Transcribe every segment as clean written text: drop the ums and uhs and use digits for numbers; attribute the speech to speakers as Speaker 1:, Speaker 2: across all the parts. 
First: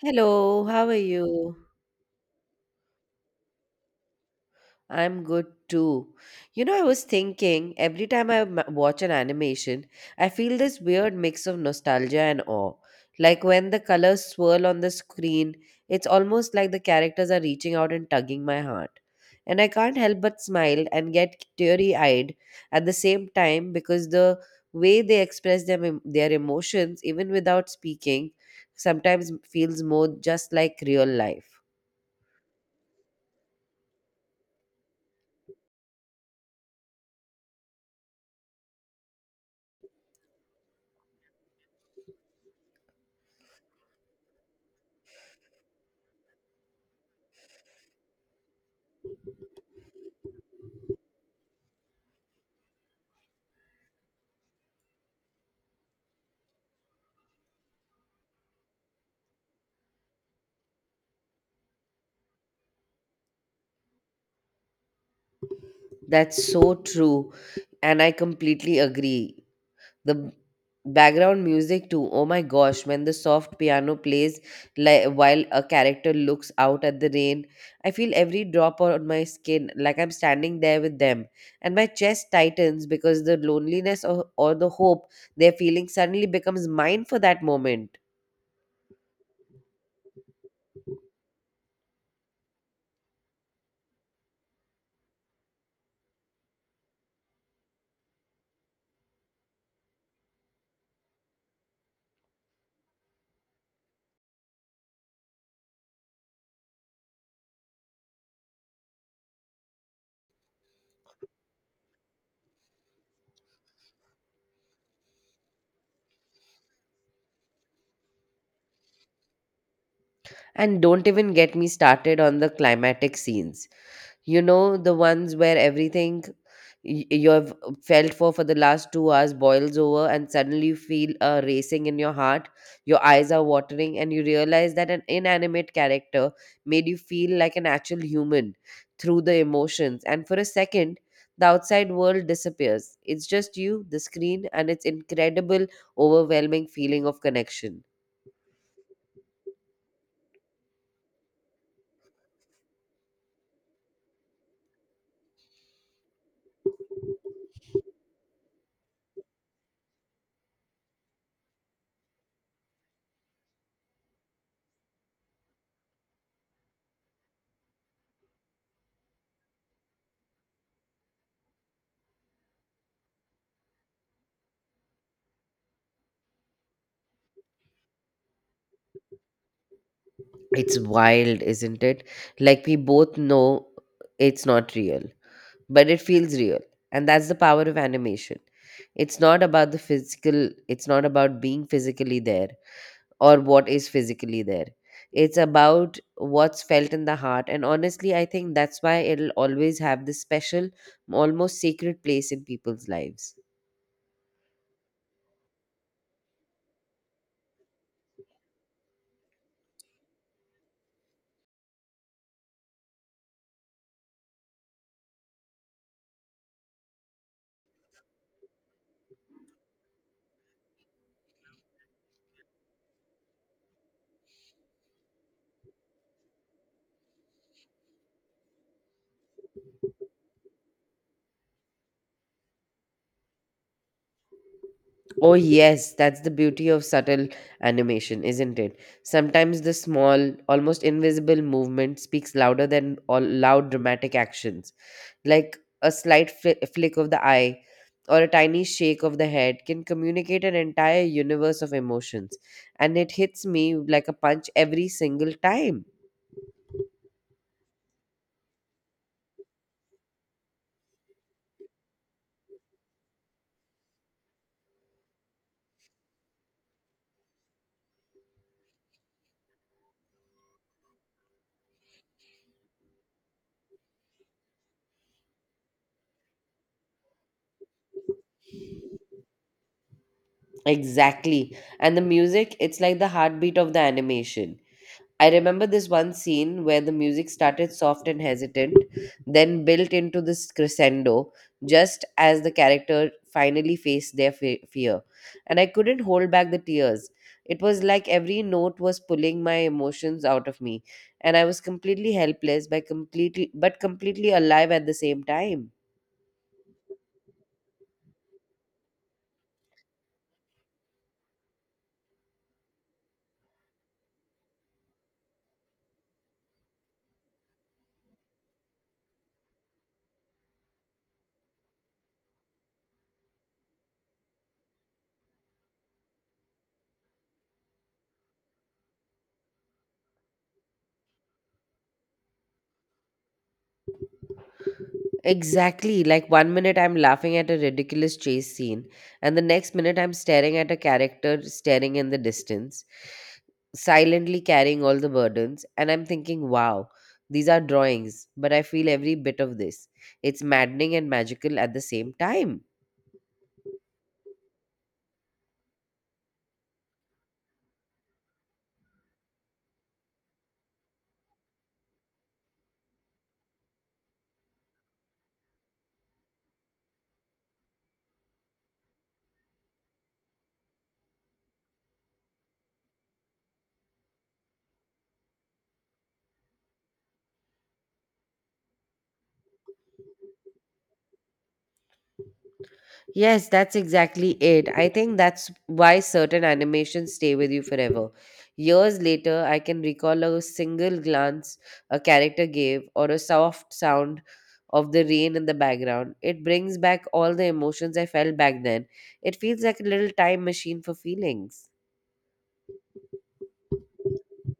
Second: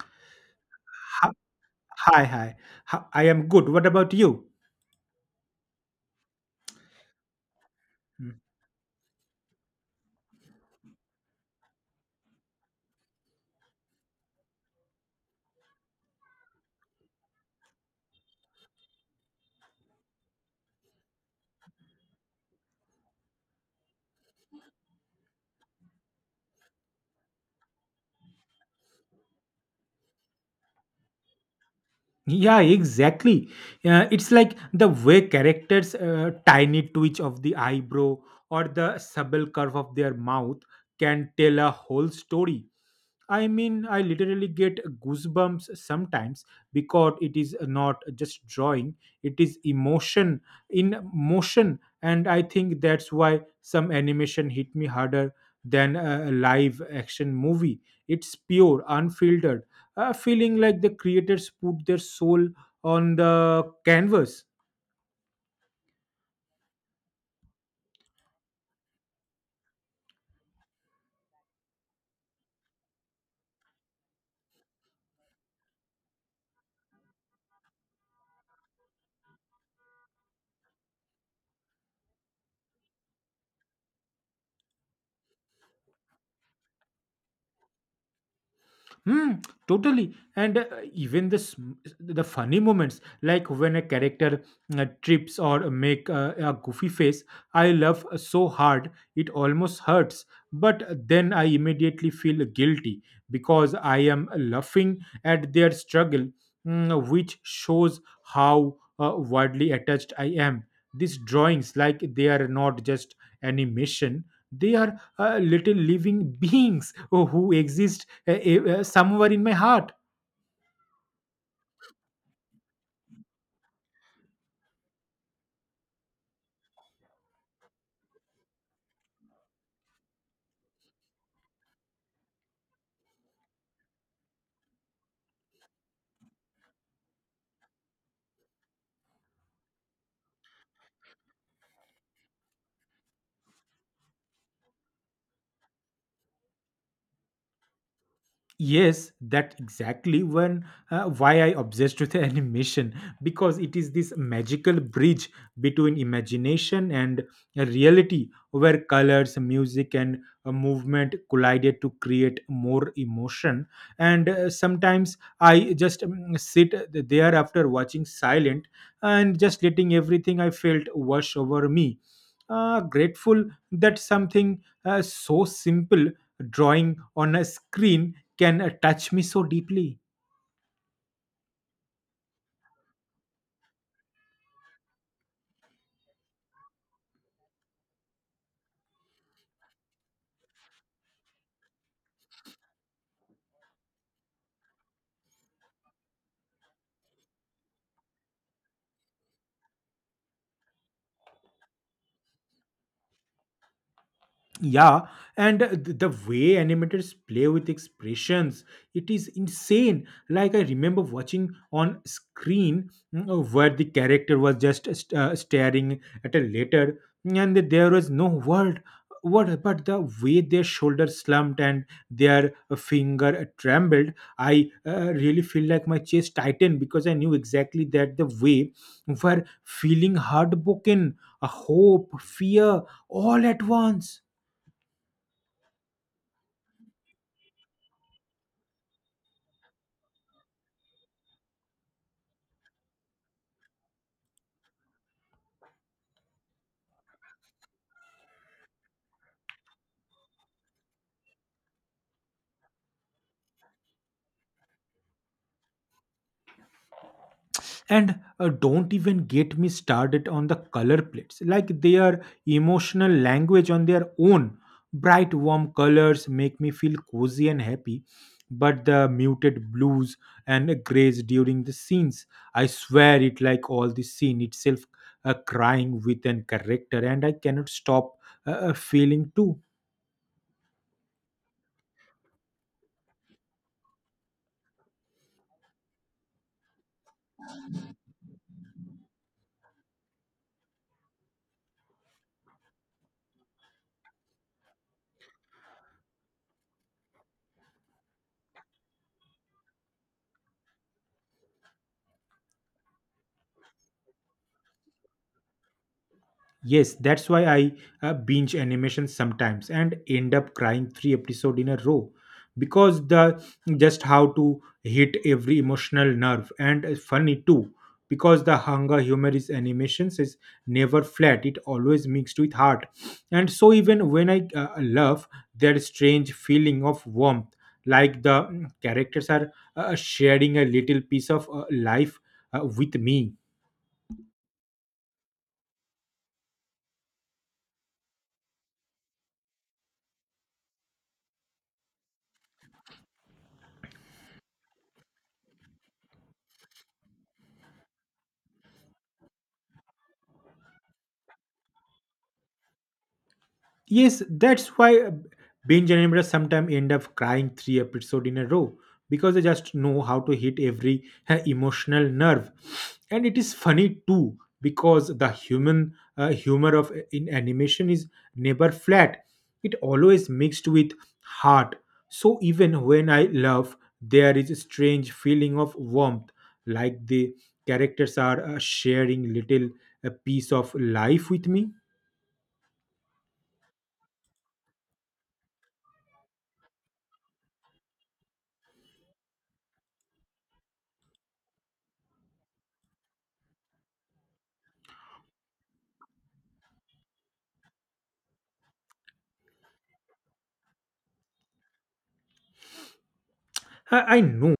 Speaker 1: Hello, how are
Speaker 2: Hi,
Speaker 1: you?
Speaker 2: hi, hi. hi. I am good. What about you?
Speaker 1: I'm good too. You know, I was thinking every time
Speaker 2: Hmm.
Speaker 1: I watch an animation, I feel this weird mix of nostalgia and awe. Like when the colors swirl on the screen, it's almost like the characters are reaching out and tugging my heart. And I can't help but smile and get teary eyed at the same time because the way they express them, their emotions, even without speaking, sometimes feels more just like real life.
Speaker 2: Yeah, exactly. It's like the way characters' tiny twitch of the eyebrow or the subtle curve of their mouth can tell a whole story. I mean, I literally get goosebumps sometimes because it is not just drawing, it is emotion in motion. And I think that's why some animation hit me harder than a live action movie. It's pure, unfiltered, feeling like the creators put their soul on the canvas.
Speaker 1: That's so true. And I completely agree. The background music, too. Oh my gosh, when the soft piano plays while a character looks out at the rain, I feel every drop on my skin like I'm standing there with them. And my chest tightens because the loneliness or the hope they're feeling suddenly becomes mine for that moment.
Speaker 2: Hmm, totally. And Even the the funny moments, like when a character trips or make a goofy face, I laugh so hard it almost hurts. But then I immediately feel guilty because I am laughing at their struggle, which shows how widely attached I am. These drawings, like they are not just animation; they are little living beings who exist eh, somewhere in my heart.
Speaker 1: And don't even get me started on the climatic scenes, you know, the ones where everything you have felt for the last 2 hours boils over, and suddenly you feel a racing in your heart, your eyes are watering, and you realize that an inanimate character made you feel like an actual human through the emotions. And for a second, the outside world disappears. It's just you, the screen, and its incredible overwhelming feeling of connection.
Speaker 2: Yes, that exactly when why I obsessed with animation because it is this magical bridge between imagination and reality where colors, music, and movement collided to create more emotion. And Sometimes I just sit there after watching silent and just letting everything I felt wash over me. Grateful that something so simple, drawing on a screen can touch me so deeply.
Speaker 1: It's wild, isn't it? Like we both know it's not real, but it feels real. And that's the power of animation. It's not about the physical, it's not about being physically there or what is physically there. It's about what's felt in the heart. And honestly, I think that's why it'll always have this special, almost sacred place in people's lives.
Speaker 2: Yeah, and the way animators play with expressions, it is insane. Like I remember watching on screen where the character was just staring at a letter, and there was no word. What but the way their shoulder slumped and their finger trembled, I really feel like my chest tightened because I knew exactly that the way were feeling heartbroken, a hope, fear, all at once.
Speaker 1: Oh, yes, that's the beauty of subtle animation, isn't it? Sometimes the small, almost invisible movement speaks louder than all loud dramatic actions. Like a slight flick of the eye or a tiny shake of the head can communicate an entire universe of emotions, and it hits me like a punch every single time.
Speaker 2: And Don't even get me started on the color plates, like their emotional language on their own. Bright, warm colors make me feel cozy and happy, but the muted blues and grays during the scenes, I swear it like all the scene itself crying with an character, and I cannot stop feeling too.
Speaker 1: Exactly. And the music, it's like the heartbeat of the animation. I remember this one scene where the music started soft and hesitant, then built into this crescendo just as the character finally faced their fear. And I couldn't hold back the tears. It was like every note was pulling my emotions out of me, and I was completely helpless by completely but completely alive at the same time.
Speaker 2: Yes, that's why I binge animations sometimes and end up crying three episodes in a row because the just how to hit every emotional nerve and funny too because the hunger humor is animations is never flat, it always mixed with heart, and so even when I love that strange feeling of warmth like the characters are sharing a little piece of life with me.
Speaker 1: Exactly. Like one minute I'm laughing at a ridiculous chase scene, and the next minute I'm staring at a character staring in the distance, silently carrying all the burdens, and I'm thinking, wow, these are drawings, but I feel every bit of this. It's maddening and magical at the same time.
Speaker 2: Yes, that's why binge animators sometimes end up crying three episodes in a row because they just know how to hit every emotional nerve. And it is funny too because the human humor of in animation is never flat. It always mixed with heart. So even when I love, there is a strange feeling of warmth, like the characters are sharing little a piece of life with me.
Speaker 1: Yes, that's exactly it. I think that's why certain animations stay with you forever. Years later, I can recall a single glance a character gave or a soft sound of the rain in the background. It brings back all the emotions I felt back then. It feels like a little time machine for feelings.
Speaker 2: I know,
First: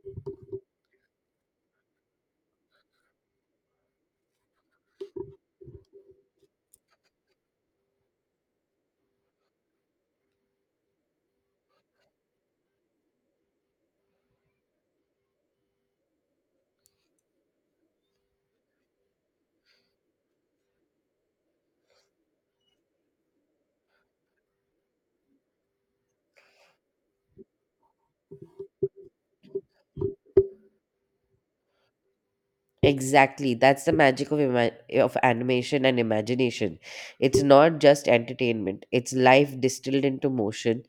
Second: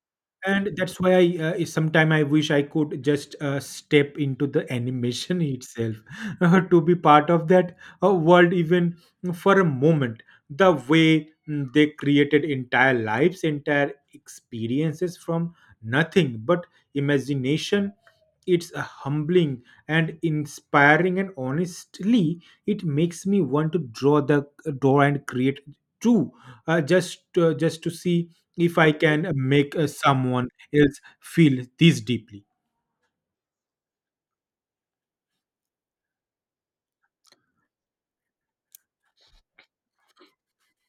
Speaker 2: and that's why I sometime I wish I could just step into the animation itself to be part of that world even for a moment. The way they created entire lives, entire experiences from nothing but imagination. It's humbling and inspiring, and honestly, it makes me want to draw and create too, just to see if I can make someone else feel this deeply.
Speaker 1: Exactly. That's the magic of animation and imagination. It's not just entertainment. It's life distilled into motion,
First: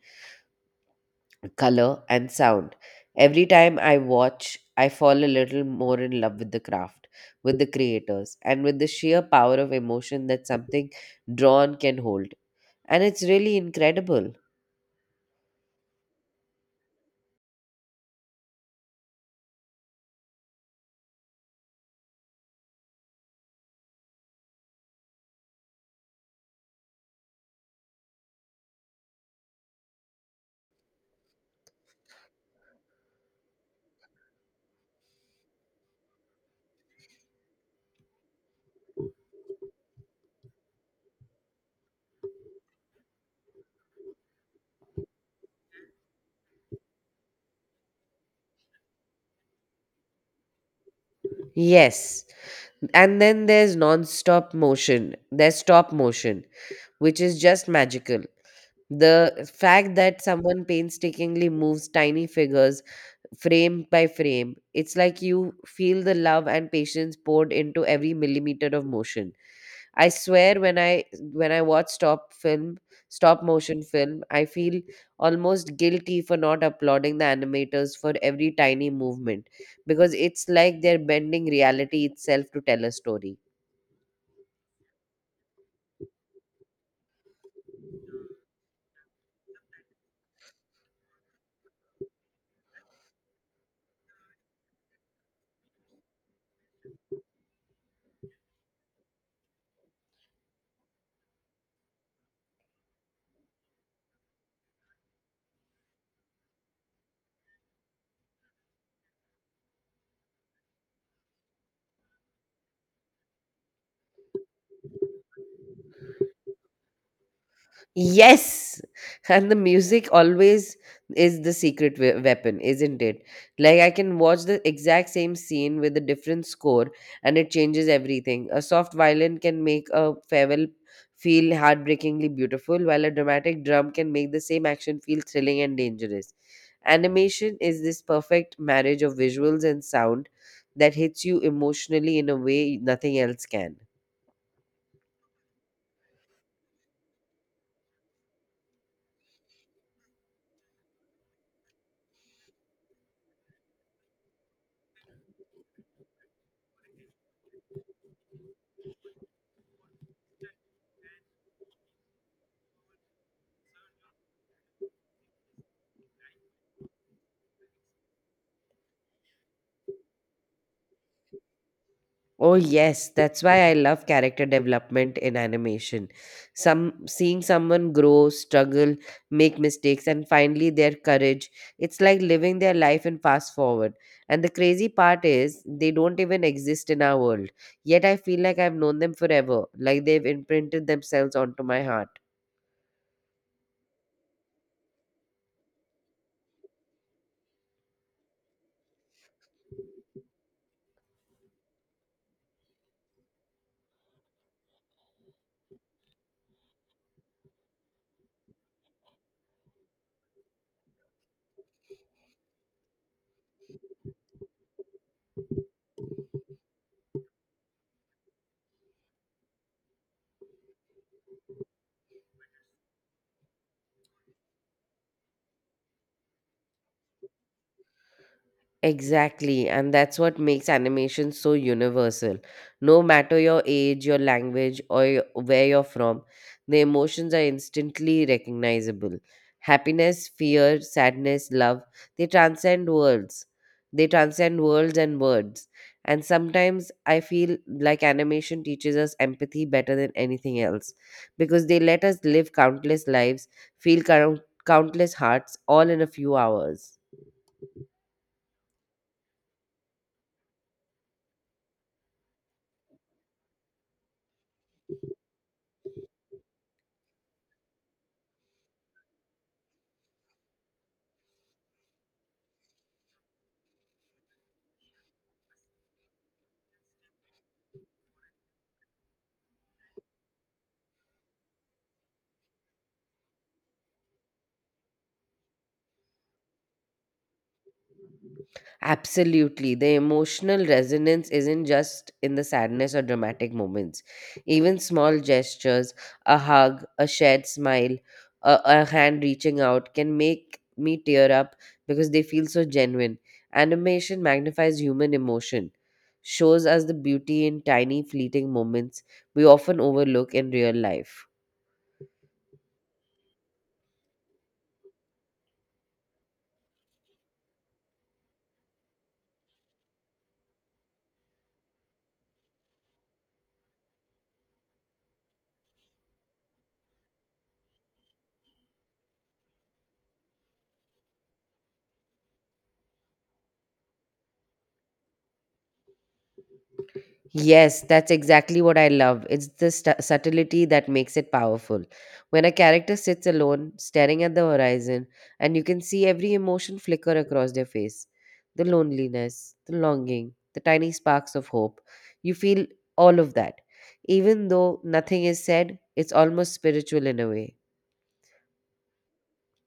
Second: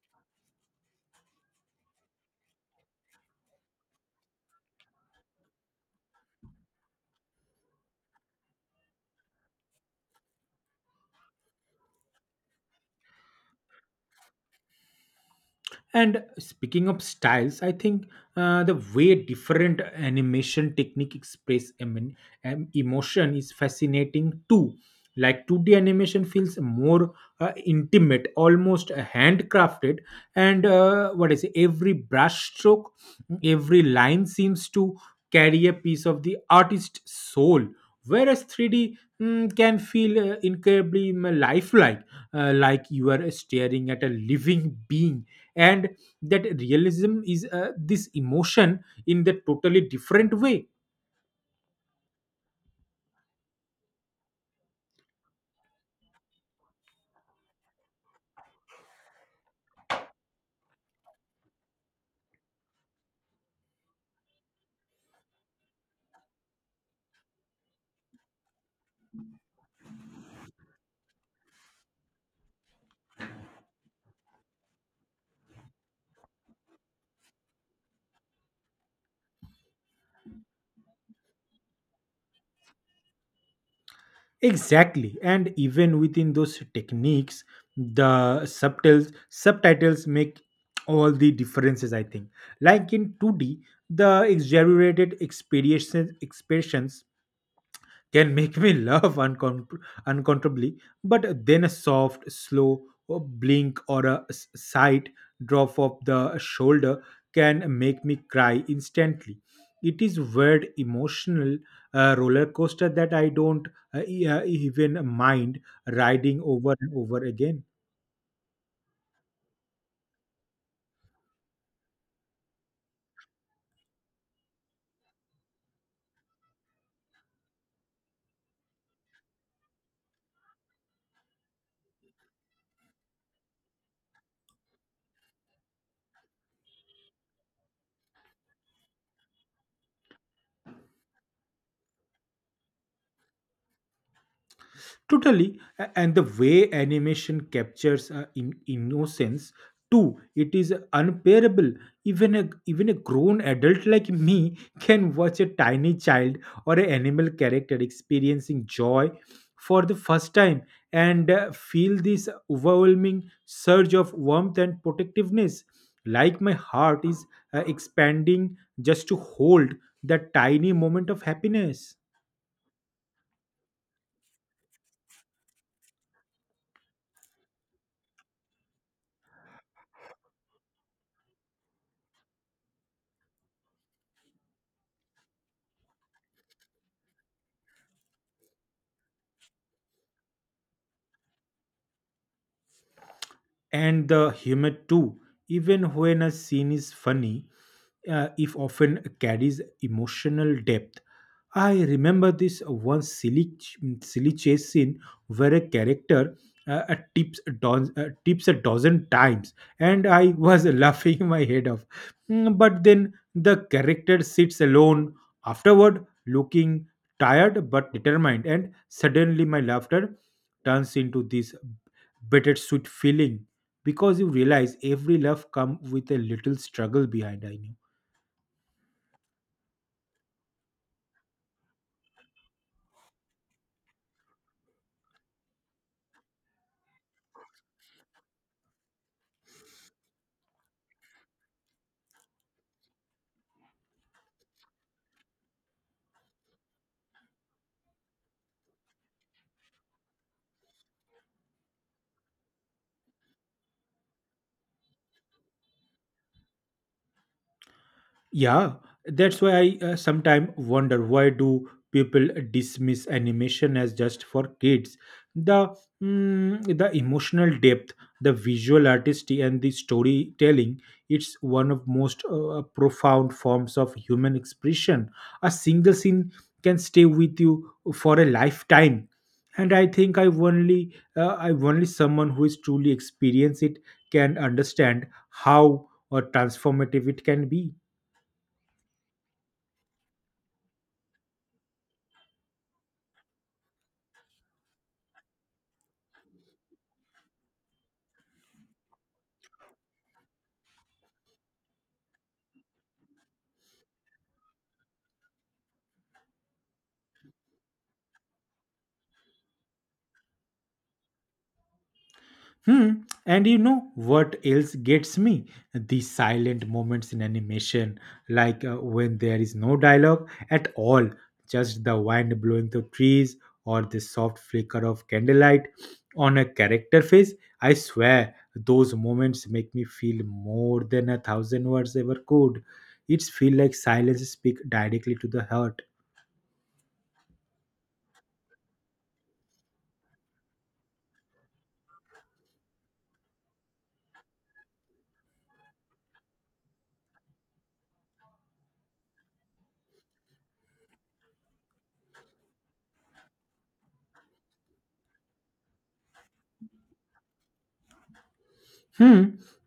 Speaker 1: color, and sound. Every time I watch, I fall a little more in love with the craft, with the creators, and with the sheer power of emotion that something drawn can hold. And it's really incredible.
Speaker 2: And speaking of styles, I think the way different animation technique express emotion is fascinating too. Like 2D animation feels more intimate, almost handcrafted, and what is it? Every brush stroke, every line seems to carry a piece of the artist's soul. Whereas 3D can feel incredibly lifelike like you are staring at a living being, and that realism is this emotion in the totally different way.
Speaker 1: Yes. And then there's non stop motion. There's stop motion, which is just magical. The fact that someone painstakingly moves tiny figures frame by frame, it's like you feel the love and patience poured into every millimeter of motion. I swear when I watch stop motion film, I feel almost guilty for not applauding the animators for every tiny movement because it's like they're bending reality itself to tell a story.
Speaker 2: Exactly, and even within those techniques the subtitles make all the differences I think, like in 2d the exaggerated experiences expressions can make me laugh uncontrollably, but then a soft, slow blink or a slight drop of the shoulder can make me cry instantly. It is weird emotional roller coaster that I don't even mind riding over and over again.
Speaker 1: Yes, and the music always is the secret weapon, isn't it? Like I can watch the exact same scene with a different score, and it changes everything. A soft violin can make a farewell feel heartbreakingly beautiful, while a dramatic drum can make the same action feel thrilling and dangerous. Animation is this perfect marriage of visuals and sound that hits you emotionally in a way nothing else can.
Speaker 2: Totally, and the way animation captures innocence too, it is unbearable. Even a Even a grown adult like me can watch a tiny child or an animal character experiencing joy for the first time and feel this overwhelming surge of warmth and protectiveness, like my heart is expanding just to hold that tiny moment of happiness.
Speaker 1: Oh, yes, that's why I love character development in animation. Some Seeing someone grow, struggle, make mistakes, and finally their courage. It's like living their life in fast forward. And the crazy part is, they don't even exist in our world. Yet I feel like I've known them forever, like they've imprinted themselves onto my heart.
Speaker 2: And the humor too, even when a scene is funny if often carries emotional depth. I remember this one silly chase scene where a character tips a dozen times, and I was laughing my head off. But then the character sits alone afterward, looking tired but determined, and suddenly my laughter turns into this bittersweet feeling because you realize every laugh comes with a little struggle behind. I know.
Speaker 1: Exactly, and that's what makes animation so universal. No matter your age, your language, or where you're from, the emotions are instantly recognizable. Happiness, fear, sadness, love, they transcend worlds. they transcend worlds and words. And sometimes I feel like animation teaches us empathy better than anything else because they let us live countless lives, feel countless hearts, all in a few hours.
Speaker 2: Yeah, that's why I sometimes wonder why do people dismiss animation as just for kids? The the emotional depth, the visual artistry, and the storytelling. It's one of most profound forms of human expression. A single scene can stay with you for a lifetime. And I think I only someone who is truly experienced it can understand how transformative it can be.
Speaker 1: Absolutely. The emotional resonance isn't just in the sadness or dramatic moments. Even small gestures, a hug, a shared smile, a hand reaching out can make me tear up because they feel so genuine. Animation magnifies human emotion, shows us the beauty in tiny, fleeting moments we often overlook in real life.
Speaker 2: Hmm. And you know what else gets me? The silent moments in animation, like when there is no dialogue at all, just the wind blowing through trees or the soft flicker of candlelight on a character face. I swear, those moments make me feel more than a thousand words ever could. It's feel like silence speak directly to the heart.
Speaker 1: Yes, that's exactly what I love. It's the subtlety that makes it powerful. When a character sits alone, staring at the horizon, and you can see every emotion flicker across their face, the loneliness, the longing, the tiny sparks of hope, you feel all of that. Even though nothing is said, it's almost spiritual in a way.
Speaker 2: Hmm.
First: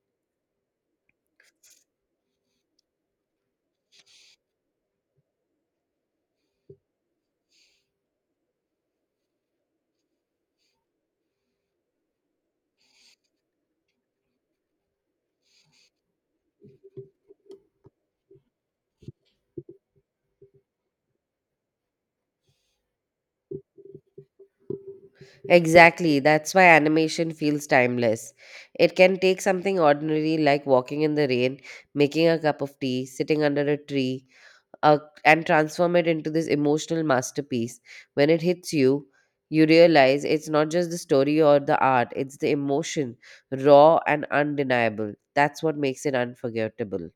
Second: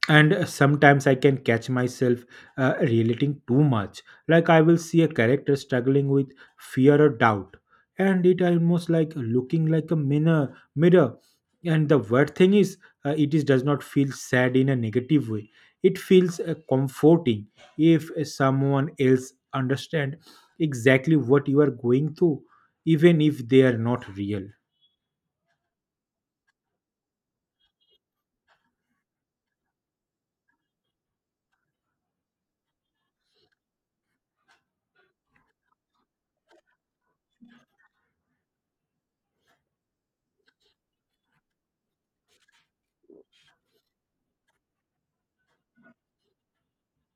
Speaker 2: And Sometimes I can catch myself relating too much. Like I will see a character struggling with fear or doubt, and it almost like looking like a mirror. Mirror. And the worst thing is, it is does not feel sad in a negative way. It feels comforting if someone else understand exactly what you are going through, even if they are not real.
Speaker 1: Exactly, that's why animation feels timeless. It can take something ordinary like walking in the rain, making a cup of tea, sitting under a tree, uh, and transform it into this emotional masterpiece. When it hits you, you realize it's not just the story or the art, it's the emotion, raw and undeniable. That's what makes it unforgettable.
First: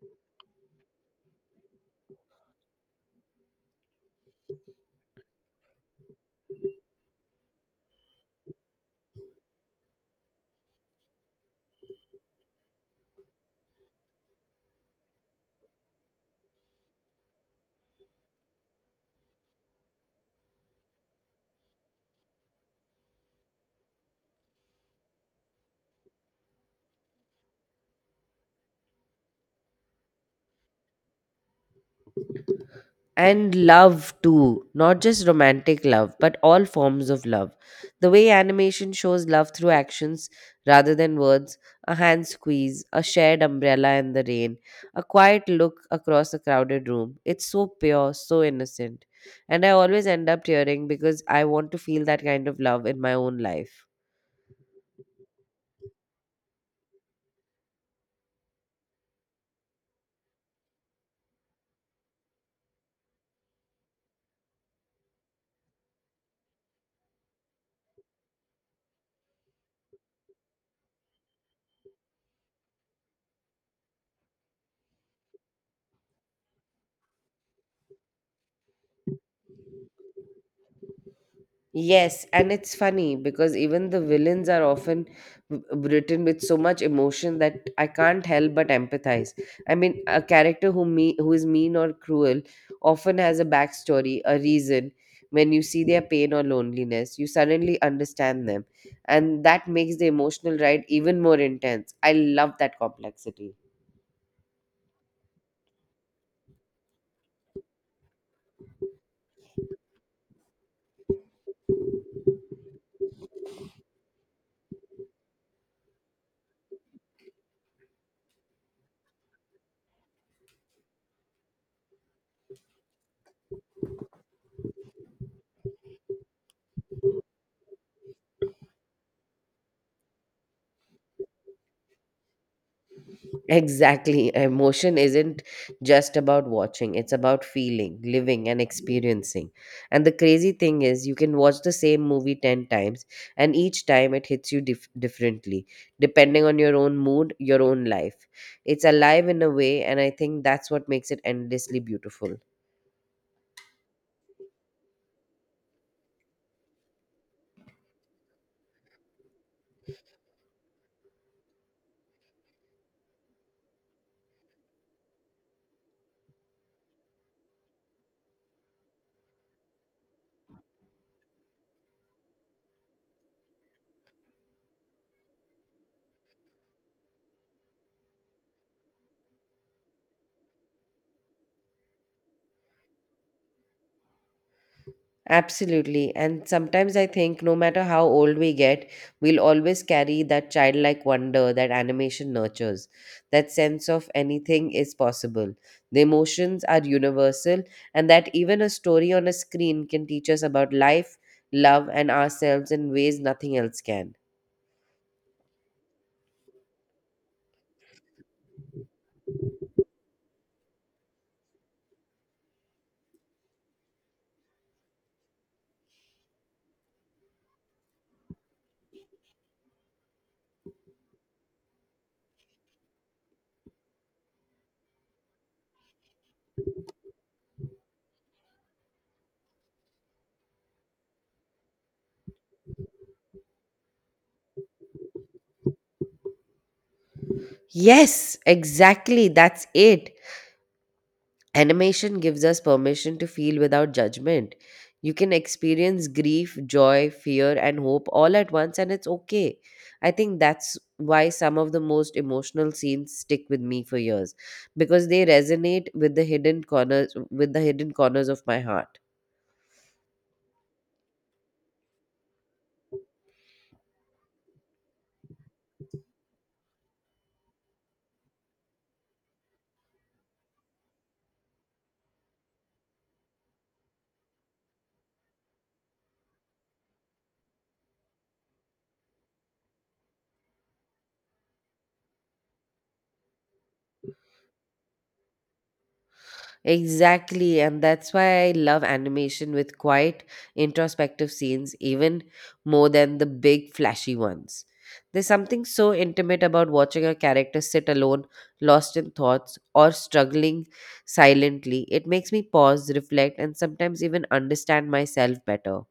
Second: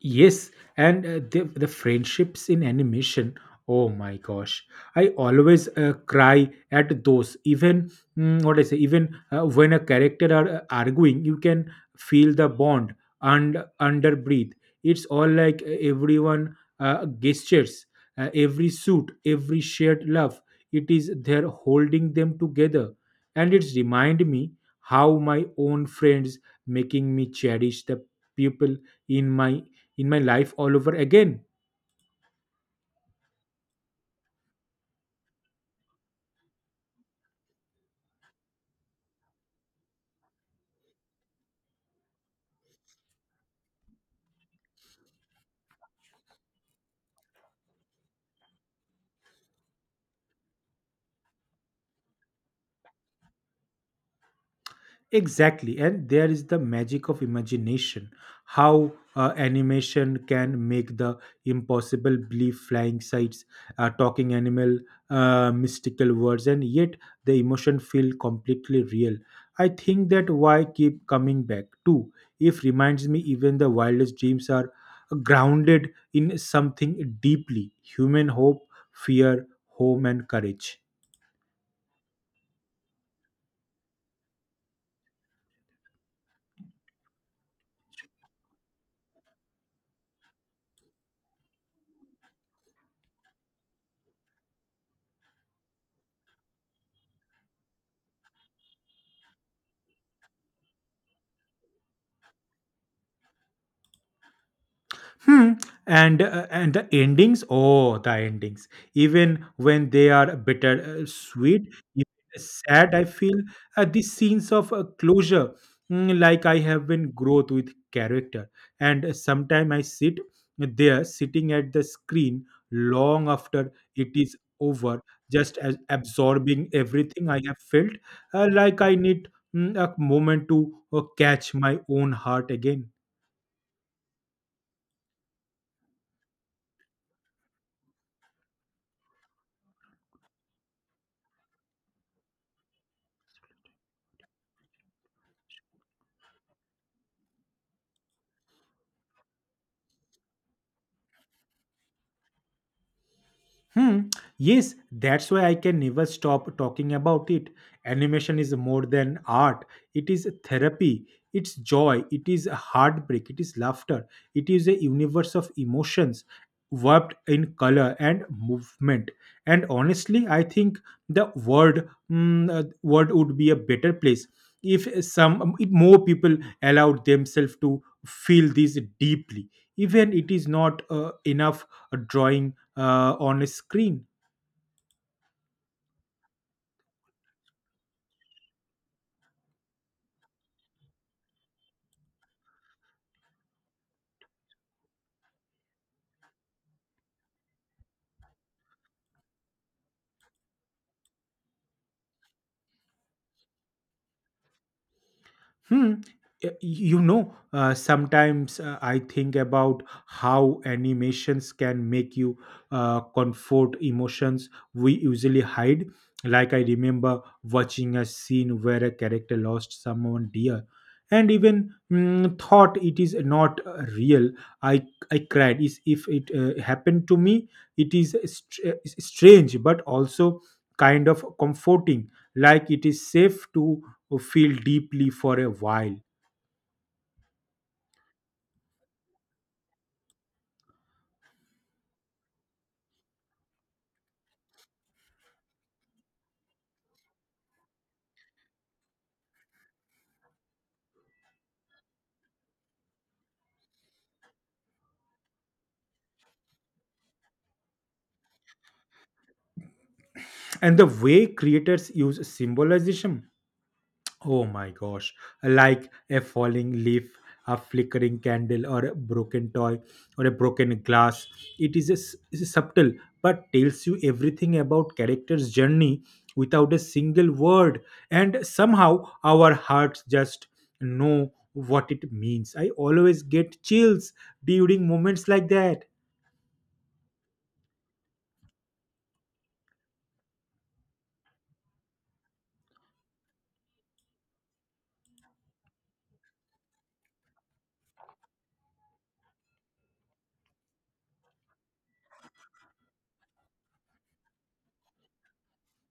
Speaker 2: Yes, and the friendships in animation. Oh my gosh, I always cry at those. Even what I say, even when a character are arguing, you can feel the bond and under breathe. It's all like everyone gestures, every suit, every shared love. It is there holding them together and it's remind me how my own friends, making me cherish the people in my in my life all over again.
Speaker 1: And love too, not just romantic love but all forms of love. The way animation shows love through actions rather than words, a hand squeeze, a shared umbrella in the rain, a quiet look across a crowded room, it's so pure, so innocent, and I always end up tearing because I want to feel that kind of love in my own life.
Speaker 2: Exactly, and there is the magic of imagination. How animation can make the impossible believe flying sights, talking animal, mystical words, and yet the emotion feel completely real. I think that why keep coming back too. If reminds me, even the wildest dreams are grounded in something deeply human hope, fear, home, and courage.
Speaker 1: Yes, and it's funny because even the villains are often written with so much emotion that I can't help but empathize. I mean, a character who is mean or cruel often has a backstory, a reason. When you see their pain or loneliness, you suddenly understand them, and that makes the emotional ride even more intense. I love that complexity.
Speaker 2: Hmm. And the endings, oh, the endings. Even when they are bitter, sweet, even sad, I feel these scenes of closure, like I have been growth with character. And Sometime I sit there, sitting at the screen long after it is over, just as absorbing everything I have felt, like I need a moment to catch my own heart again.
Speaker 1: Exactly. Emotion isn't just about watching, it's about feeling, living, and experiencing. And the crazy thing is, you can watch the same movie 10 times, and each time it hits you differently, depending on your own mood, your own life. It's alive in a way, and I think that's what makes it endlessly beautiful.
Speaker 2: Hmm. Yes, that's why I can never stop talking about it. Animation is more than art. It is therapy. It's joy. It is heartbreak. It is laughter. It is a universe of emotions warped in color and movement. And honestly, I think the world would be a better place if some if more people allowed themselves to feel this deeply. Even it is not enough a drawing on a screen.
Speaker 1: Absolutely. And sometimes I think no matter how old we get, we'll always carry that childlike wonder that animation nurtures. That sense of anything is possible. The emotions are universal, and that even a story on a screen can teach us about life, love, and ourselves in ways nothing else can.
Speaker 2: Hmm. You know, sometimes I think about how animations can make you comfort emotions we usually hide. Like I remember watching a scene where a character lost someone dear, and even thought it is not real. I I cried. Is if it happened to me, it is strange, but also kind of comforting like it is safe to feel deeply for a while.
Speaker 1: Yes, exactly. That's it. Animation gives us permission to feel without judgment. You can experience grief, joy, fear, and hope all at once, and it's okay. I think that's why some of the most emotional scenes stick with me for years because they resonate with the hidden corners with the hidden corners of my heart.
Speaker 2: And the way creators use symbolism, oh my gosh, like a falling leaf, a flickering candle, or a broken toy, or a broken glass. It is is a subtle but tells you everything about character's journey without a single word. And somehow our hearts just know what it means. I always get chills during moments like that.
Speaker 1: Exactly, and that's why I love animation with quiet, introspective scenes even more than the big, flashy ones. There's something so intimate about watching a character sit alone, lost in thoughts, or struggling silently. It makes me pause, reflect, and sometimes even understand myself better.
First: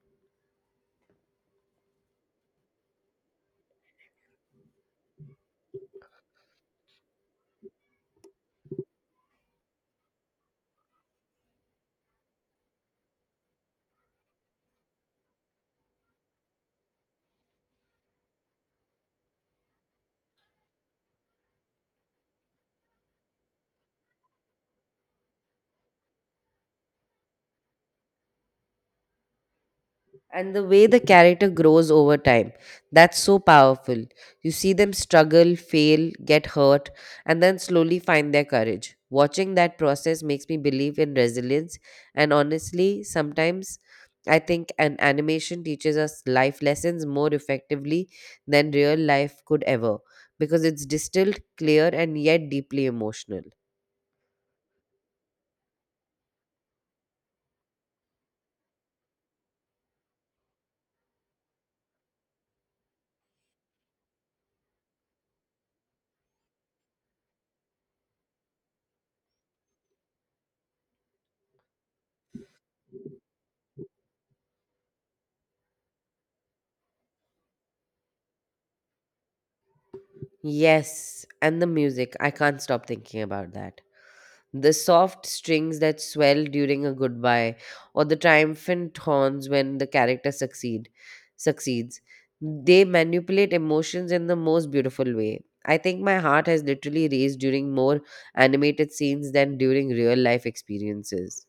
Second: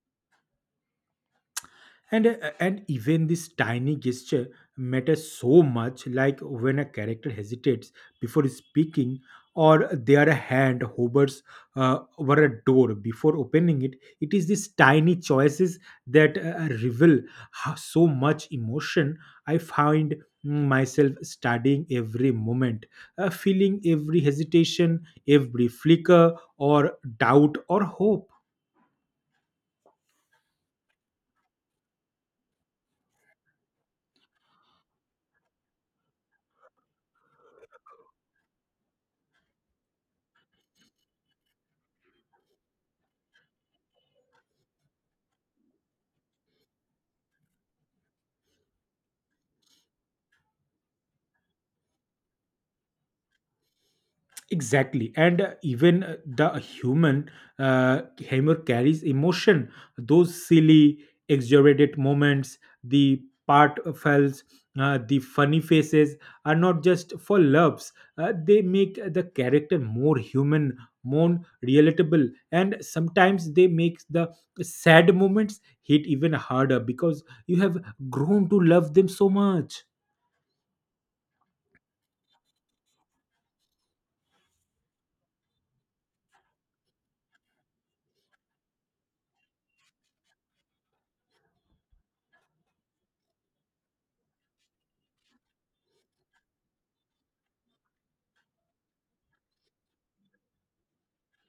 Speaker 2: And even this tiny gesture matters so much, like when a character hesitates before speaking, or their hand hovers over a door before opening it. It is these tiny choices that reveal how, so much emotion. I find myself studying every moment, feeling every hesitation, every flicker or doubt or hope.
Speaker 1: And the way the character grows over time, that's so powerful. You see them struggle, fail, get hurt, and then slowly find their courage. Watching that process makes me believe in resilience, and honestly, sometimes I think an animation teaches us life lessons more effectively than real life could ever, because it's distilled, clear, and yet deeply emotional.
Speaker 2: Exactly. And even the human humor carries emotion. Those silly exaggerated moments, the part fells, the funny faces are not just for laughs. They make the character more human, more relatable, and sometimes they make the sad moments hit even harder because you have grown to love them so much.
Speaker 1: Yes, and the music, I can't stop thinking about that. The soft strings that swell during a goodbye, or the triumphant horns when the character succeeds. They manipulate emotions in the most beautiful way. I think my heart has literally raced during more animated scenes than during real life experiences.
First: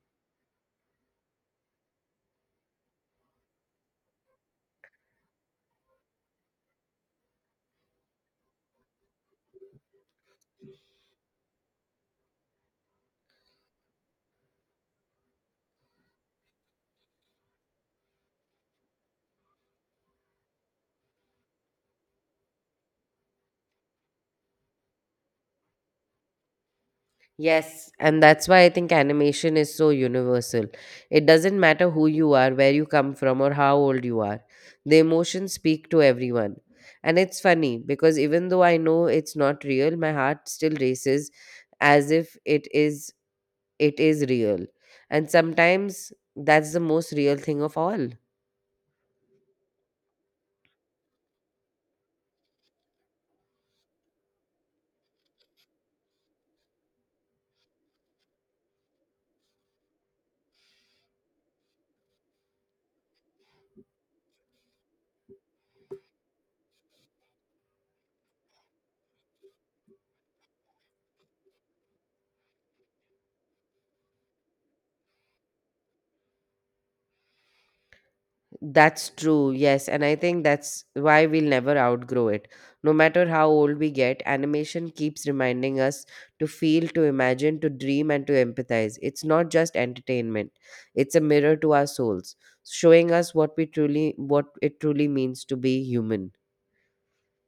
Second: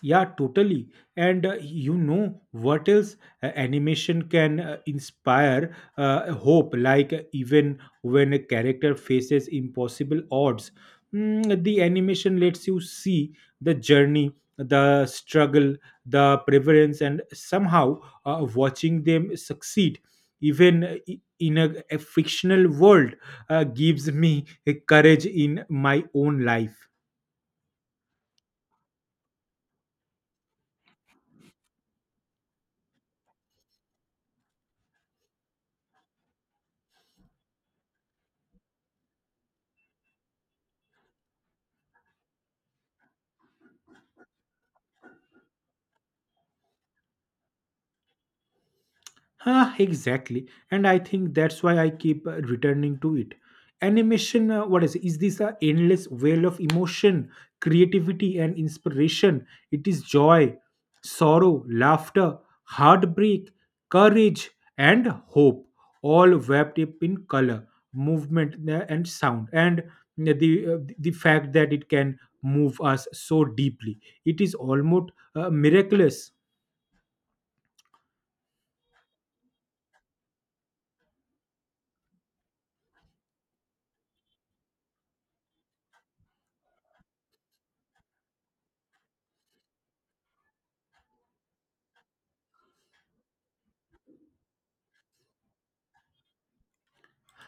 Speaker 2: Yeah, totally. And you know what else? Animation can inspire hope, like even when a character faces impossible odds. The animation lets you see the journey, the struggle, the preference, and somehow watching them succeed, even in a fictional world, gives me a courage in my own life.
Speaker 1: Yes, and that's why I think animation is so universal. It doesn't matter who you are, where you come from, or how old you are. The emotions speak to everyone. And it's funny because even though I know it's not real, my heart still races as if it is real. And sometimes that's the most real thing of all.
Speaker 2: Huh, exactly. And I think that's why I keep returning to it. Animation, what is this a endless well of emotion, creativity, and inspiration? It is joy, sorrow, laughter, heartbreak, courage, and hope, all wrapped up in color, movement, and sound. And the fact that it can move us so deeply, it is almost miraculous.
Speaker 1: That's true, yes, and I think that's why we'll never outgrow it. No matter how old we get, animation keeps reminding us to feel, to imagine, to dream, and to empathize. It's not just entertainment, it's a mirror to our souls, showing us what it truly means to be human.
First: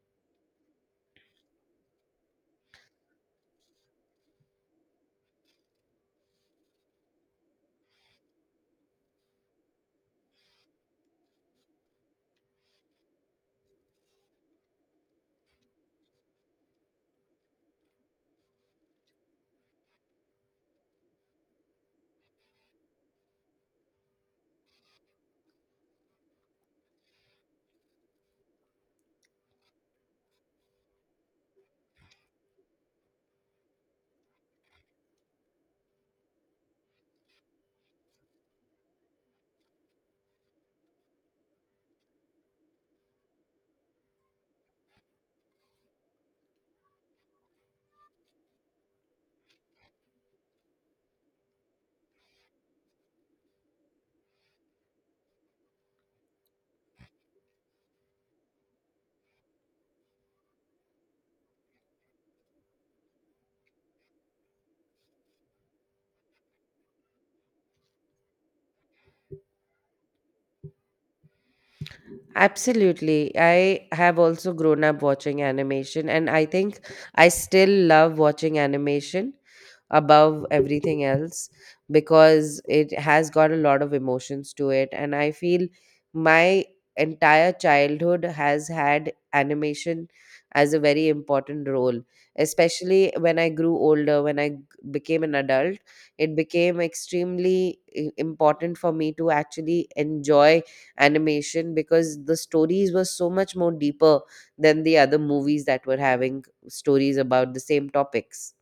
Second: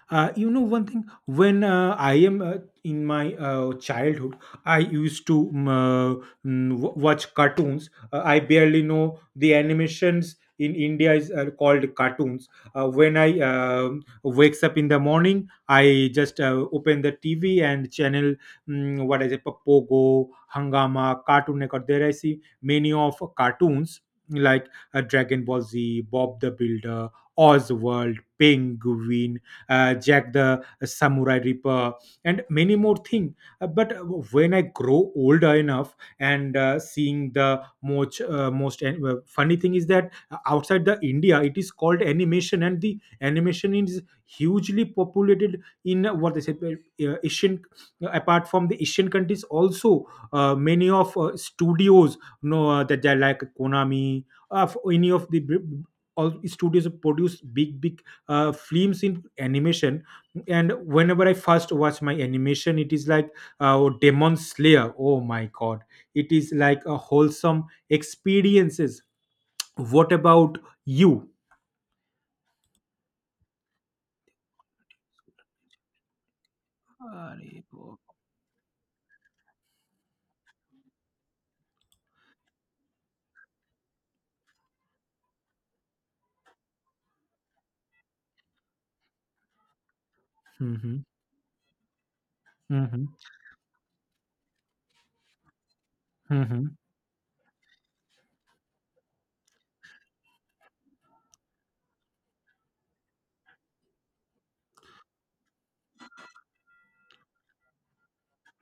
Speaker 2: You know one thing, when I am in my childhood, I used to watch cartoons. I barely know the animations in India is called cartoons. When I wakes up in the morning, I just open the TV and channel, what is it, Pogo, Hangama, Cartoon Network. There I see many of cartoons, like Dragon Ball Z, Bob the Builder, Oswald, Penguin, Jack the Samurai Reaper, and many more things. But when I grow older enough and seeing the most, most funny thing is that outside the India, it is called animation, and the animation is hugely populated in what they said, Asian. Apart from the Asian countries, also many of studios, you know, that they are like Konami, of any of the br- all studios produce big big films in animation. And whenever I first watch my animation, it is like Demon Slayer. Oh my god, it is like a wholesome experiences. What about you?
Speaker 1: Absolutely. I have also grown up watching animation, and I think I
Speaker 2: अरे
Speaker 1: still
Speaker 2: वो.
Speaker 1: love watching animation above everything else because it has got a lot of emotions to it, and I feel my entire childhood has had animation as a
Speaker 2: Hmm.
Speaker 1: very important role,
Speaker 2: Hmm.
Speaker 1: especially when I grew older, when I became an adult. It
Speaker 2: Hmm.
Speaker 1: became extremely important for me to actually enjoy animation because the stories were so much more deeper than the other movies that were having stories about the same topics.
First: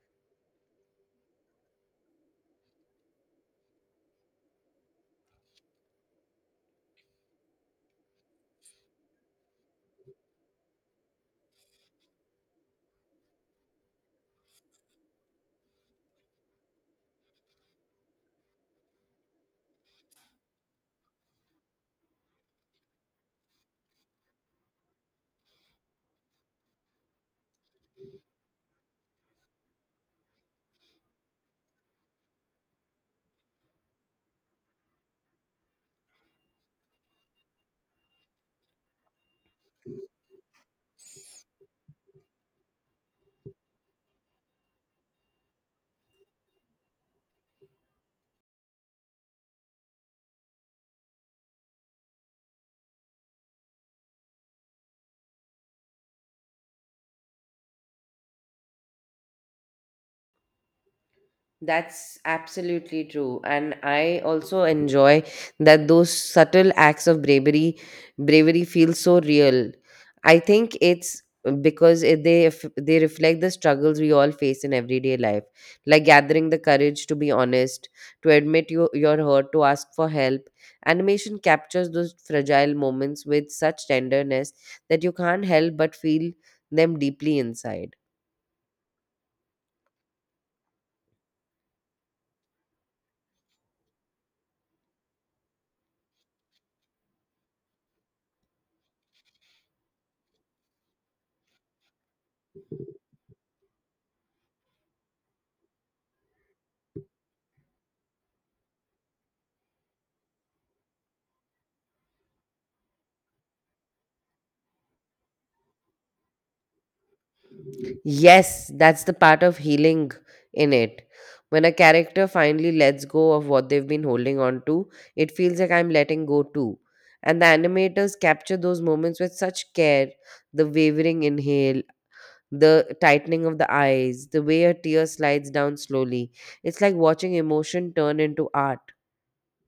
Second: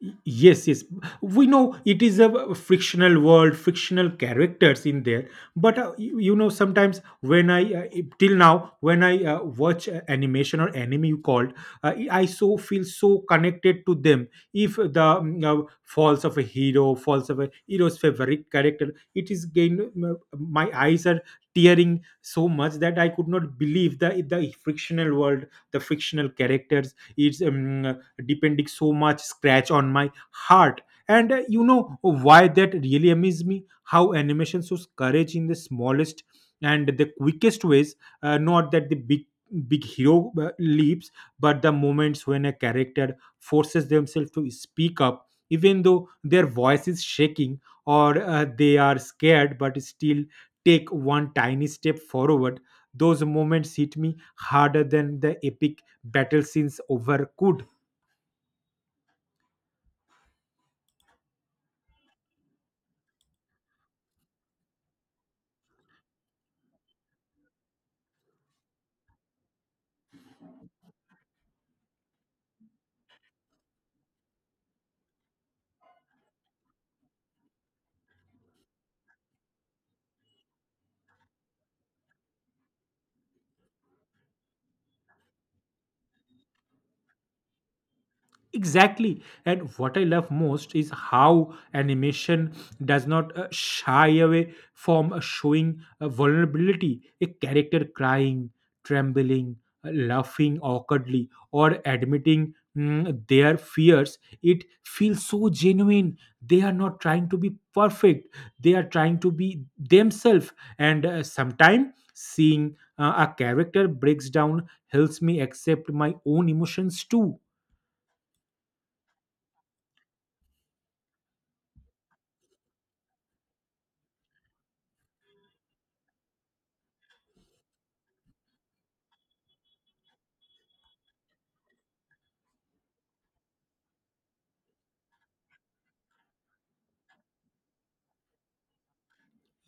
Speaker 2: Yes, yes, we know it is a frictional world, frictional characters in there. But you know, sometimes when I till now, when I watch animation or anime, you called, I so feel so connected to them. If the falls of a hero, falls of a hero's favorite character, it is gain. My eyes are tearing so much that I could not believe the frictional world, the frictional characters. It's depending so much scratch on my heart. And you know why that really amazes me, how animation shows courage in the smallest and the quickest ways. Not that the big big hero leaps, but the moments when a character forces themselves to speak up even though their voice is shaking, or they are scared but still take one tiny step forward. Those moments hit me harder than the epic battle scenes over could.
Speaker 1: That's absolutely true. And I also enjoy that those subtle acts of bravery feel so real. I think it's because it, they they reflect the struggles we all face in everyday life, like gathering the courage to be honest, to admit you, your hurt, to ask for help. Animation captures those fragile moments with such tenderness that you can't help but feel them deeply inside.
Speaker 2: Exactly. And what I love most is how animation does not shy away from showing vulnerability. A character crying, trembling, laughing awkwardly, or admitting their fears. It feels so genuine. They are not trying to be perfect, they are trying to be themselves. And sometimes seeing a character breaks down helps me accept my own emotions too.
Speaker 1: Yes, that's the part of healing in it. When a character finally lets go of what they've been holding on to, it feels like I'm letting go too. And the animators capture those moments with such care, the wavering inhale, the tightening of the eyes, the way a tear slides down slowly. It's like watching emotion turn into art.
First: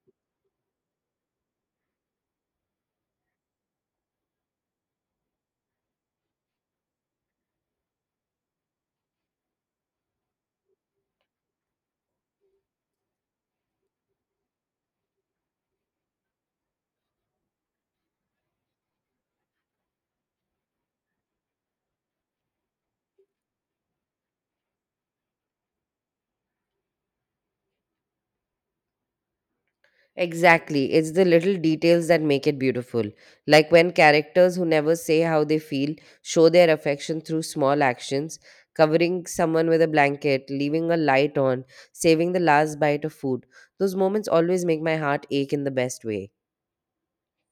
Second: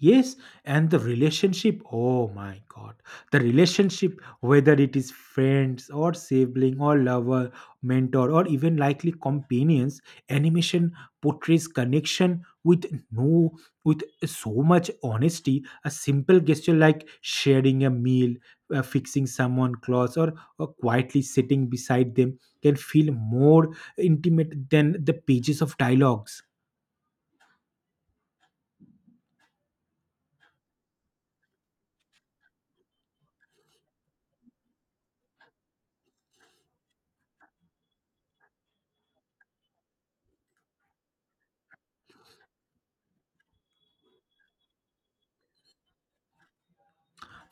Speaker 2: Yes, and the relationship, oh my god, the relationship, whether it is friends or sibling or lover, mentor, or even likely companions, animation portrays connection with no, with so much honesty. A simple gesture like sharing a meal, fixing someone clothes, or quietly sitting beside them can feel more intimate than the pages of dialogues.
Speaker 1: Exactly. It's the little details that make it beautiful. Like when characters who never say how they feel show their affection through small actions, covering someone with a blanket, leaving a light on, saving the last bite of food. Those moments always make my heart ache in the best way.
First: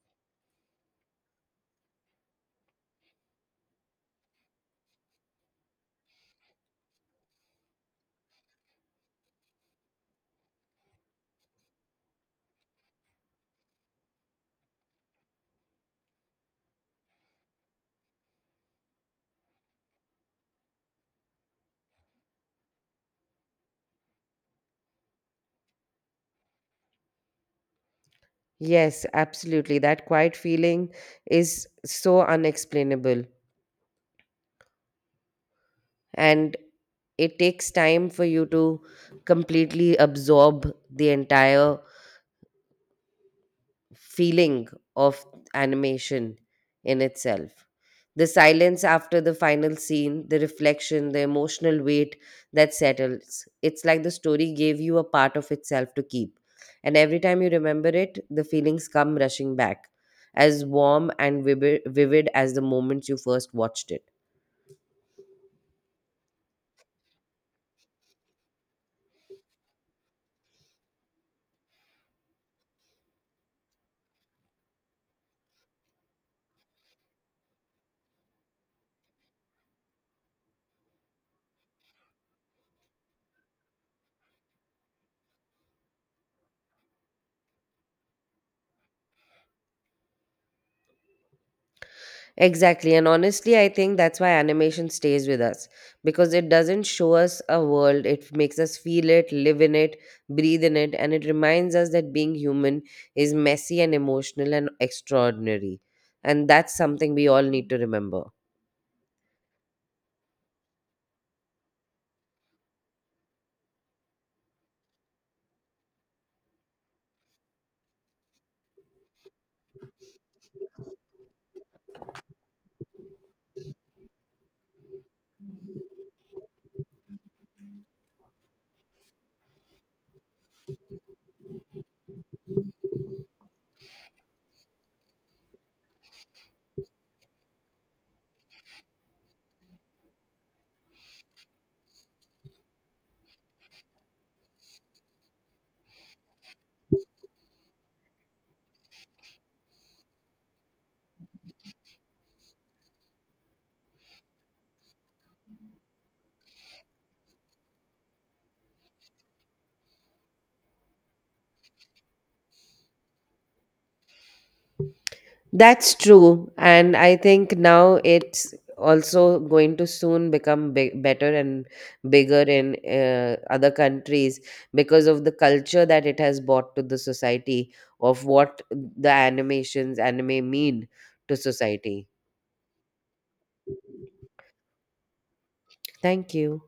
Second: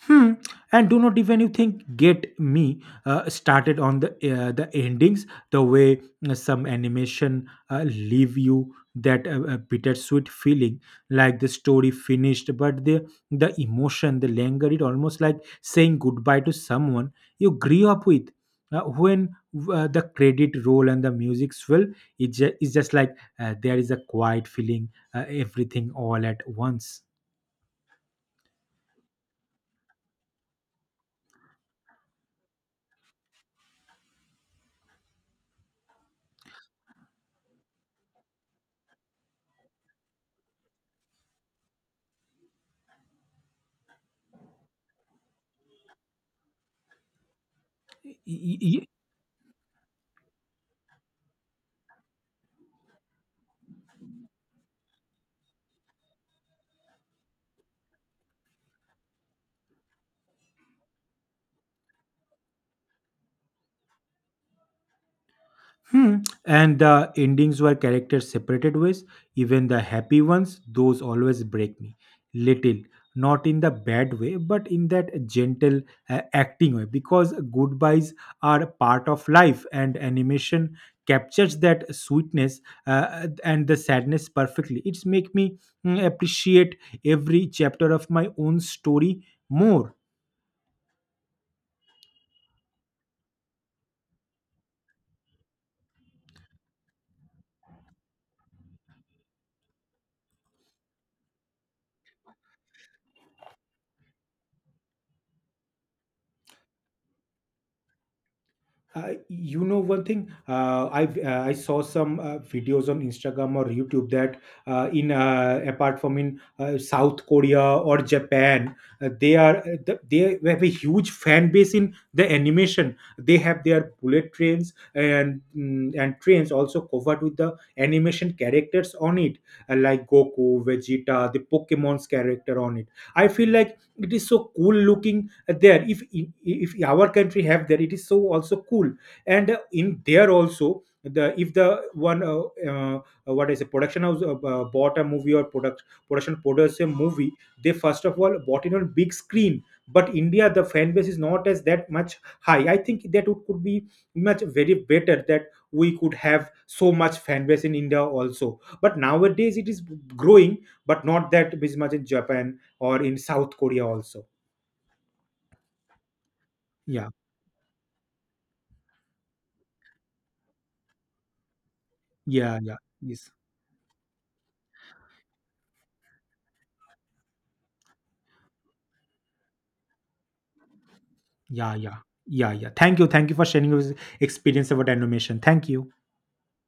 Speaker 2: Hmm. And do not even you think get me started on the, the endings, the way some animation leave you that bittersweet feeling, like the story finished, but the emotion, the linger, it almost like saying goodbye to someone you grew up with. When the credit roll and the music swell, it's just like there is a quiet feeling, everything all at once.
Speaker 1: Yes, absolutely. That quiet feeling is so unexplainable. And it takes time for you to completely absorb the entire feeling of animation in itself. The silence after the final scene, the reflection, the emotional weight that settles. It's like the story gave you a part of itself to keep. And every time you remember it, the feelings come rushing back, as warm and vivid as the moments you first watched it.
Speaker 2: Hmm. And the endings were characters separated ways. Even the happy ones, those always break me. Little, not in the bad way, but in that gentle acting way. Because goodbyes are part of life, and animation captures that sweetness and the sadness perfectly. It's make me appreciate every chapter of my own story more.
Speaker 1: Exactly. And honestly, I think that's why animation stays with us because it doesn't show us a world. It makes us feel it, live in it, breathe in it. And it reminds us that being human is messy and emotional and extraordinary. And that's something we all need to remember.
Speaker 2: You know one thing, I saw some videos on Instagram or YouTube that in apart from in South Korea or Japan, they have a huge fan base in the animation. They have their bullet trains and and trains also covered with the animation characters on it, like Goku, Vegeta, the Pokemon's character on it. I feel like it is so cool looking there. If our country have there, it is so also cool. And in there also, the, if the one uh, what is a production house, bought a movie or product, production produced a movie, they first of all bought it on big screen. But India, the fan base is not as that much high. I think that it could be much very better, that we could have so much fan base in India also. But nowadays it is growing, but not that much in Japan or in South Korea also.
Speaker 1: That's true. And
Speaker 2: Yeah.
Speaker 1: I think now it's also going to soon become big, better and bigger
Speaker 2: Yeah, yeah.
Speaker 1: in
Speaker 2: Yes.
Speaker 1: other countries because of the culture that it has brought to the society of what the animations, anime mean to
Speaker 2: Yeah, yeah.
Speaker 1: society.
Speaker 2: Yeah, yeah. Thank you. Thank you for sharing your experience about animation. Thank you.
Speaker 1: Thank you.